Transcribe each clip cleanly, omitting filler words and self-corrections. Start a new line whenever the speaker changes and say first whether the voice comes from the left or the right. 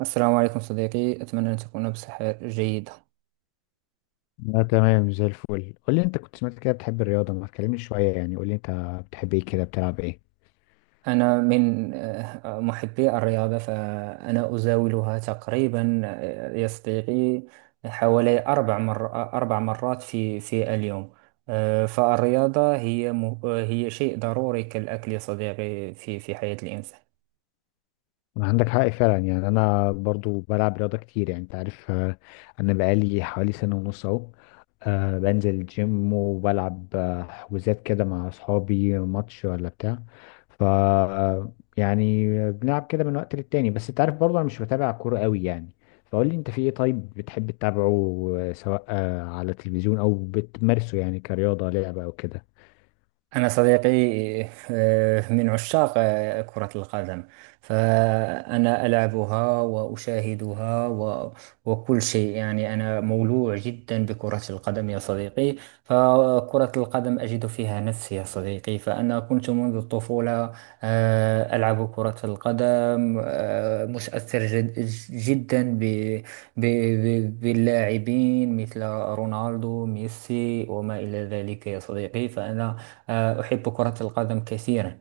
right: السلام عليكم صديقي، أتمنى أن تكون بصحة جيدة.
left: لا، تمام زي الفل. قول لي انت كنت سمعت كده، بتحب الرياضة؟ ما تكلمني شوية، يعني قول لي انت بتحب ايه كده، بتلعب ايه؟
right: أنا من محبي الرياضة، فأنا أزاولها تقريبا، يا صديقي، حوالي 4 مرات في اليوم. فالرياضة هي م... آه، هي شيء ضروري كالأكل يا صديقي في حياة الإنسان.
left: عندك حق فعلا، يعني انا برضو بلعب رياضه كتير، يعني انت عارف. انا بقالي حوالي سنه ونص اهو. بنزل الجيم وبلعب حجوزات كده مع اصحابي، ماتش ولا بتاع. ف آه، يعني بنلعب كده من وقت للتاني، بس انت عارف برضو انا مش بتابع كوره قوي يعني. فقول لي انت في ايه، طيب بتحب تتابعه سواء على التلفزيون او بتمارسه يعني كرياضه لعبه او كده؟
right: أنا صديقي من عشاق كرة القدم، فأنا ألعبها وأشاهدها وكل شيء. يعني أنا مولوع جدا بكرة القدم يا صديقي، فكرة القدم أجد فيها نفسي يا صديقي. فأنا كنت منذ الطفولة ألعب كرة القدم، متأثر جدا باللاعبين مثل رونالدو، ميسي، وما إلى ذلك يا صديقي. فأنا أحب كرة القدم كثيرا.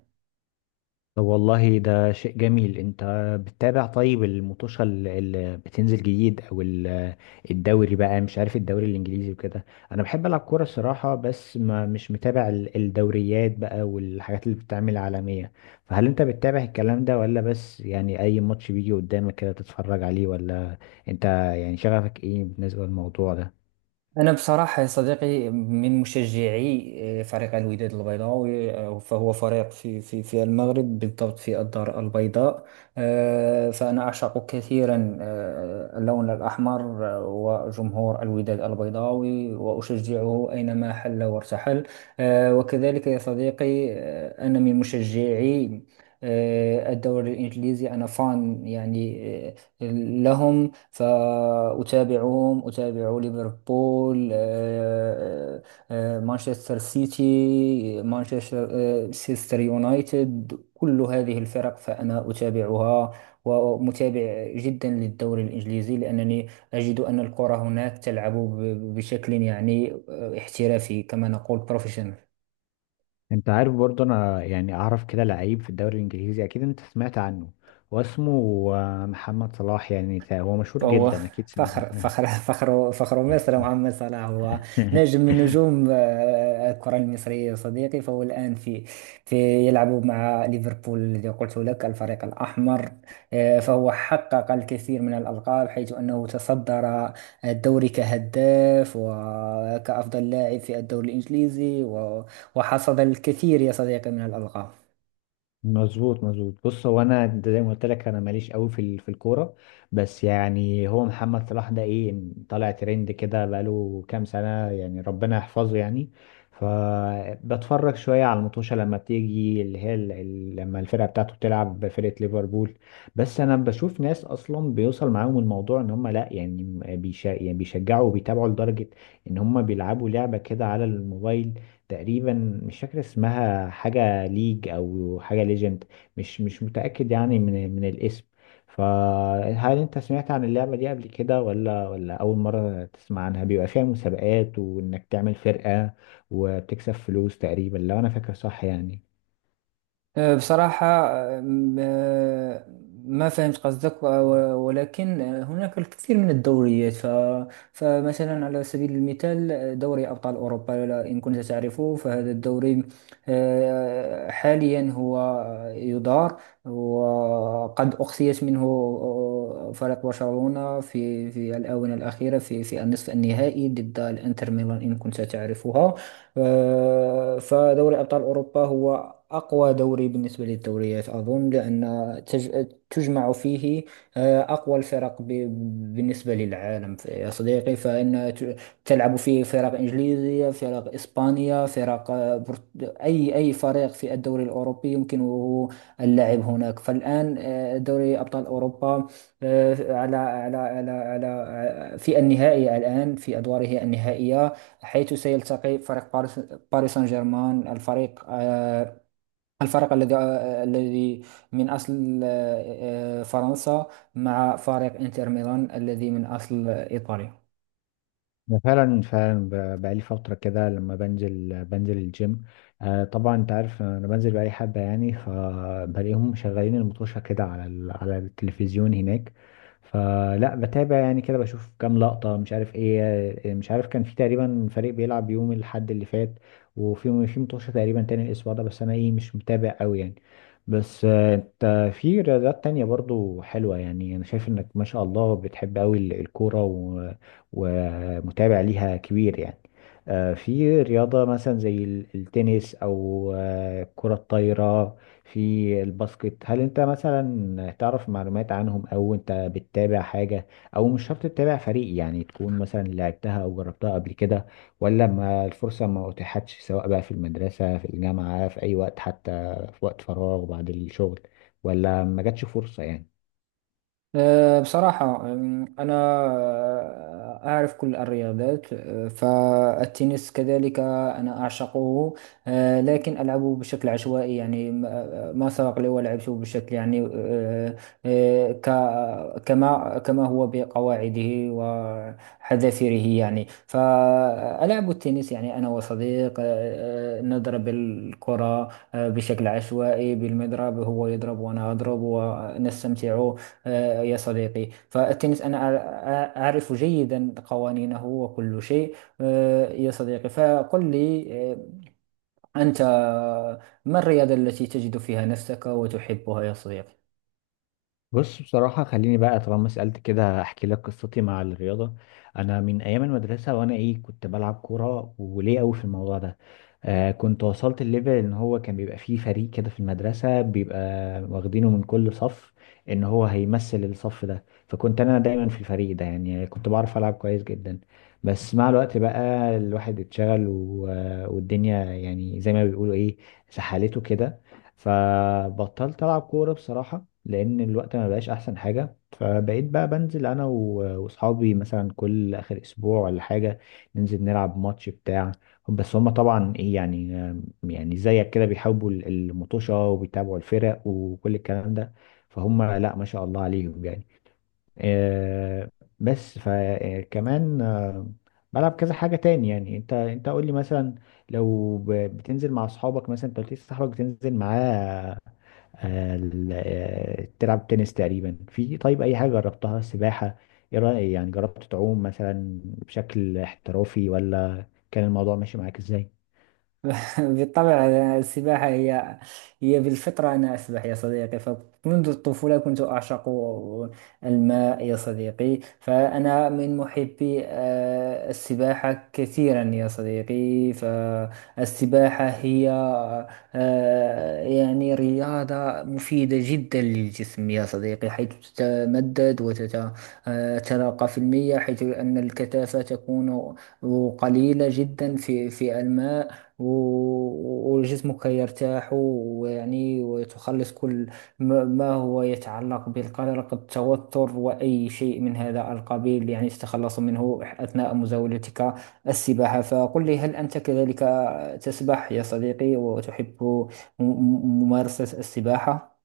left: طب والله ده شيء جميل. انت بتتابع طيب المطوشة اللي بتنزل جديد او الدوري بقى، مش عارف الدوري الانجليزي وكده؟ انا بحب العب كورة الصراحة، بس ما مش متابع الدوريات بقى والحاجات اللي بتتعمل عالمية. فهل انت بتتابع الكلام ده، ولا بس يعني اي ماتش بيجي قدامك كده تتفرج عليه ولا انت، يعني شغفك ايه بالنسبة للموضوع ده؟
right: أنا بصراحة يا صديقي من مشجعي فريق الوداد البيضاوي، فهو فريق في في المغرب، بالضبط في الدار البيضاء. فأنا أعشق كثيرا اللون الأحمر وجمهور الوداد البيضاوي، وأشجعه أينما حل وارتحل. وكذلك يا صديقي، أنا من مشجعي الدوري الإنجليزي. أنا فان يعني آه، لهم، فأتابعهم، أتابع ليفربول، مانشستر سيتي، مانشستر سيستر يونايتد، كل هذه الفرق فأنا أتابعها، ومتابع جدا للدوري الإنجليزي، لأنني أجد أن الكرة هناك تلعب بشكل يعني احترافي، كما نقول بروفيشنال.
left: انت عارف برضه، انا يعني اعرف كده لعيب في الدوري الانجليزي، اكيد انت سمعت عنه. هو اسمه محمد صلاح، يعني هو مشهور
right: فهو
left: جدا، اكيد سمعت
right: فخر
left: عنه.
right: مصر، محمد صلاح هو نجم من نجوم الكرة المصرية يا صديقي. فهو الآن في في يلعب مع ليفربول، الذي قلت لك الفريق الأحمر. فهو حقق الكثير من الألقاب، حيث أنه تصدر الدوري كهداف وكأفضل لاعب في الدوري الإنجليزي وحصد الكثير يا صديقي من الألقاب.
left: مظبوط مظبوط. بص، هو انا زي ما قلت لك، انا ماليش قوي في في الكوره، بس يعني هو محمد صلاح ده ايه، طالع ترند كده بقاله كام سنه، يعني ربنا يحفظه يعني. فبتفرج شويه على المطوشه لما بتيجي، اللي هي لما الفرقه بتاعته بتلعب بفرقه ليفربول. بس انا بشوف ناس اصلا بيوصل معاهم الموضوع ان هم، لا يعني، بيشا يعني بيشجعوا وبيتابعوا لدرجه ان هم بيلعبوا لعبه كده على الموبايل، تقريبا مش فاكر اسمها، حاجة ليج أو حاجة ليجند، مش متأكد يعني من الاسم. فهل أنت سمعت عن اللعبة دي قبل كده ولا أول مرة تسمع عنها؟ بيبقى فيها مسابقات وإنك تعمل فرقة وبتكسب فلوس، تقريبا لو أنا فاكر صح يعني.
right: بصراحة أه، م- أه، ما فهمت قصدك، ولكن هناك الكثير من الدوريات. فمثلا على سبيل المثال، دوري أبطال أوروبا، إن كنت تعرفه، فهذا الدوري حاليا هو يدار، وقد أقصيت منه فريق برشلونة في الآونة الأخيرة في النصف النهائي ضد الإنتر ميلان، إن كنت تعرفها. فدوري أبطال أوروبا هو أقوى دوري بالنسبة للدوريات، أظن، لأن تجمع فيه أقوى الفرق بالنسبة للعالم يا صديقي. فإن تلعب فيه فرق إنجليزية، فرق إسبانيا، فرق أي فريق في الدوري الأوروبي يمكنه اللعب هناك. فالآن دوري أبطال أوروبا آه، على على على على آه، في النهائي الآن، في أدواره النهائية، حيث سيلتقي فريق باريس، سان جيرمان، الفريق الفريق الذي الذي من أصل فرنسا، مع فريق إنتر ميلان الذي من أصل إيطاليا.
left: أنا فعلا فعلا بقالي فترة كده لما بنزل الجيم. آه طبعا أنت عارف أنا بنزل بقالي حبة يعني، فبلاقيهم مشغلين المطوشة كده على على التلفزيون هناك. فلا بتابع يعني كده بشوف كام لقطة، مش عارف إيه. مش عارف كان في تقريبا فريق بيلعب يوم الأحد اللي فات، وفي مطوشة تقريبا تاني الأسبوع ده، بس أنا إيه مش متابع أوي يعني. بس انت في رياضات تانية برضو حلوة، يعني انا شايف انك ما شاء الله بتحب قوي الكورة ومتابع ليها كبير يعني. في رياضة مثلا زي التنس أو كرة الطايرة، في الباسكت، هل أنت مثلا تعرف معلومات عنهم أو أنت بتتابع حاجة؟ أو مش شرط تتابع فريق، يعني تكون مثلا لعبتها أو جربتها قبل كده، ولا ما الفرصة ما أتيحتش، سواء بقى في المدرسة في الجامعة في أي وقت، حتى في وقت فراغ بعد الشغل، ولا ما جاتش فرصة يعني؟
right: بصراحة أنا أعرف كل الرياضات. فالتنس كذلك أنا أعشقه، لكن ألعبه بشكل عشوائي، يعني ما ما سبق لي ولعبته بشكل يعني كما هو بقواعده وحذافيره. يعني فألعب التنس يعني أنا وصديق، أه، أه، نضرب الكرة بشكل عشوائي بالمضرب، هو يضرب وأنا أضرب ونستمتع. يا صديقي، فالتنس أنا أعرف جيدا قوانينه وكل شيء. يا صديقي، فقل لي أنت ما الرياضة التي تجد فيها نفسك وتحبها يا صديقي؟
left: بص بصراحة، خليني بقى طالما سألت كده أحكي لك قصتي مع الرياضة. أنا من أيام المدرسة وأنا إيه كنت بلعب كورة وليه أوي في الموضوع ده. آه كنت وصلت الليفل إن هو كان بيبقى فيه فريق كده في المدرسة، بيبقى واخدينه من كل صف، إن هو هيمثل الصف ده، فكنت أنا دايما في الفريق ده، يعني كنت بعرف ألعب كويس جدا. بس مع الوقت بقى الواحد اتشغل والدنيا يعني زي ما بيقولوا إيه، سحلته كده، فبطلت ألعب كورة بصراحة، لان الوقت ما بقاش احسن حاجه. فبقيت بقى بنزل انا واصحابي مثلا كل اخر اسبوع ولا حاجه، ننزل نلعب ماتش بتاع. بس هما طبعا ايه يعني، يعني زيك كده بيحبوا المطوشه وبيتابعوا الفرق وكل الكلام ده، فهم لا ما شاء الله عليهم يعني. آه، بس فكمان بلعب كذا حاجه تاني يعني. انت قول لي مثلا لو بتنزل مع اصحابك، مثلا انت قلت لي صاحبك بتنزل معاه تلعب تنس تقريبا في. طيب اي حاجه جربتها، سباحه ايه رايك يعني؟ جربت تعوم مثلا بشكل احترافي ولا كان الموضوع ماشي معاك ازاي؟
right: بالطبع، السباحة هي بالفطرة. أنا أسبح يا صديقي، فمنذ الطفولة كنت أعشق الماء يا صديقي. فأنا من محبي السباحة كثيرا يا صديقي. فالسباحة هي يعني رياضة مفيدة جدا للجسم يا صديقي، حيث تتمدد وتتلقى في المياه، حيث أن الكثافة تكون قليلة جدا في الماء، وجسمك يرتاح، ويعني وتخلص كل ما هو يتعلق بالقلق، التوتر، وأي شيء من هذا القبيل، يعني تتخلص منه أثناء مزاولتك السباحة. فقل لي، هل أنت كذلك تسبح يا صديقي وتحب ممارسة السباحة؟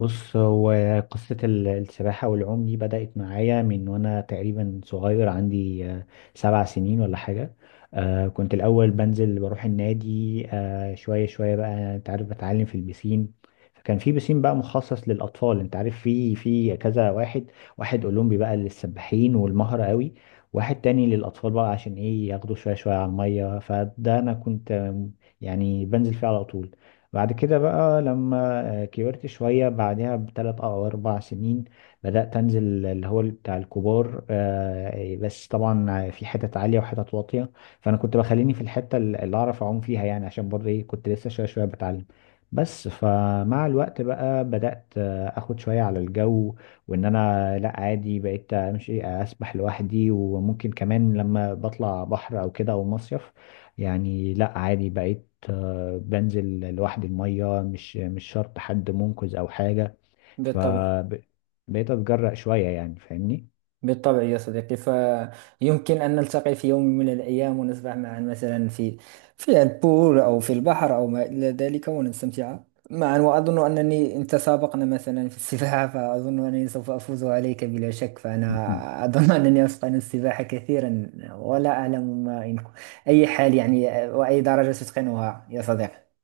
left: بص هو قصة السباحة والعوم دي بدأت معايا من وأنا تقريبا صغير، عندي 7 سنين ولا حاجة. كنت الأول بنزل بروح النادي شوية شوية بقى، أنت عارف بتعلم في البسين. فكان في بسين بقى مخصص للأطفال، أنت عارف في كذا واحد، واحد أولمبي بقى للسباحين والمهرة قوي، واحد تاني للأطفال بقى عشان إيه ياخدوا شوية شوية على المية. فده أنا كنت يعني بنزل فيه على طول. بعد كده بقى لما كبرت شوية، بعدها بثلاث أو أربع سنين بدأت أنزل اللي هو بتاع الكبار، بس طبعا في حتت عالية وحتت واطية، فأنا كنت بخليني في الحتة اللي أعرف أعوم فيها يعني، عشان برضه إيه كنت لسه شوية شوية بتعلم. بس فمع الوقت بقى بدأت أخد شوية على الجو، وإن أنا لأ عادي بقيت أمشي أسبح لوحدي، وممكن كمان لما بطلع بحر أو كده أو مصيف، يعني لا عادي بقيت بنزل لوحدي المية، مش شرط حد منقذ أو حاجة.
right: بالطبع
left: فبقيت أتجرأ شوية يعني، فاهمني؟
right: بالطبع يا صديقي، فيمكن أن نلتقي في يوم من الأيام ونسبح معا، مثلا في البول أو في البحر أو ما إلى ذلك، ونستمتع معا. وأظن أنني إن تسابقنا مثلا في السباحة، فأظن أنني سوف أفوز عليك بلا شك،
left: مهم.
right: فأنا أظن أنني أتقن السباحة كثيرا. ولا أعلم ما إن أي حال يعني وأي درجة تتقنها يا صديقي.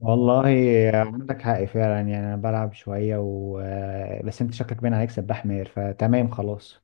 left: والله عندك حق فعلا، يعني أنا بلعب شوية و... آه، بس أنت شكلك باين عليك سباح ماهر، فتمام خلاص.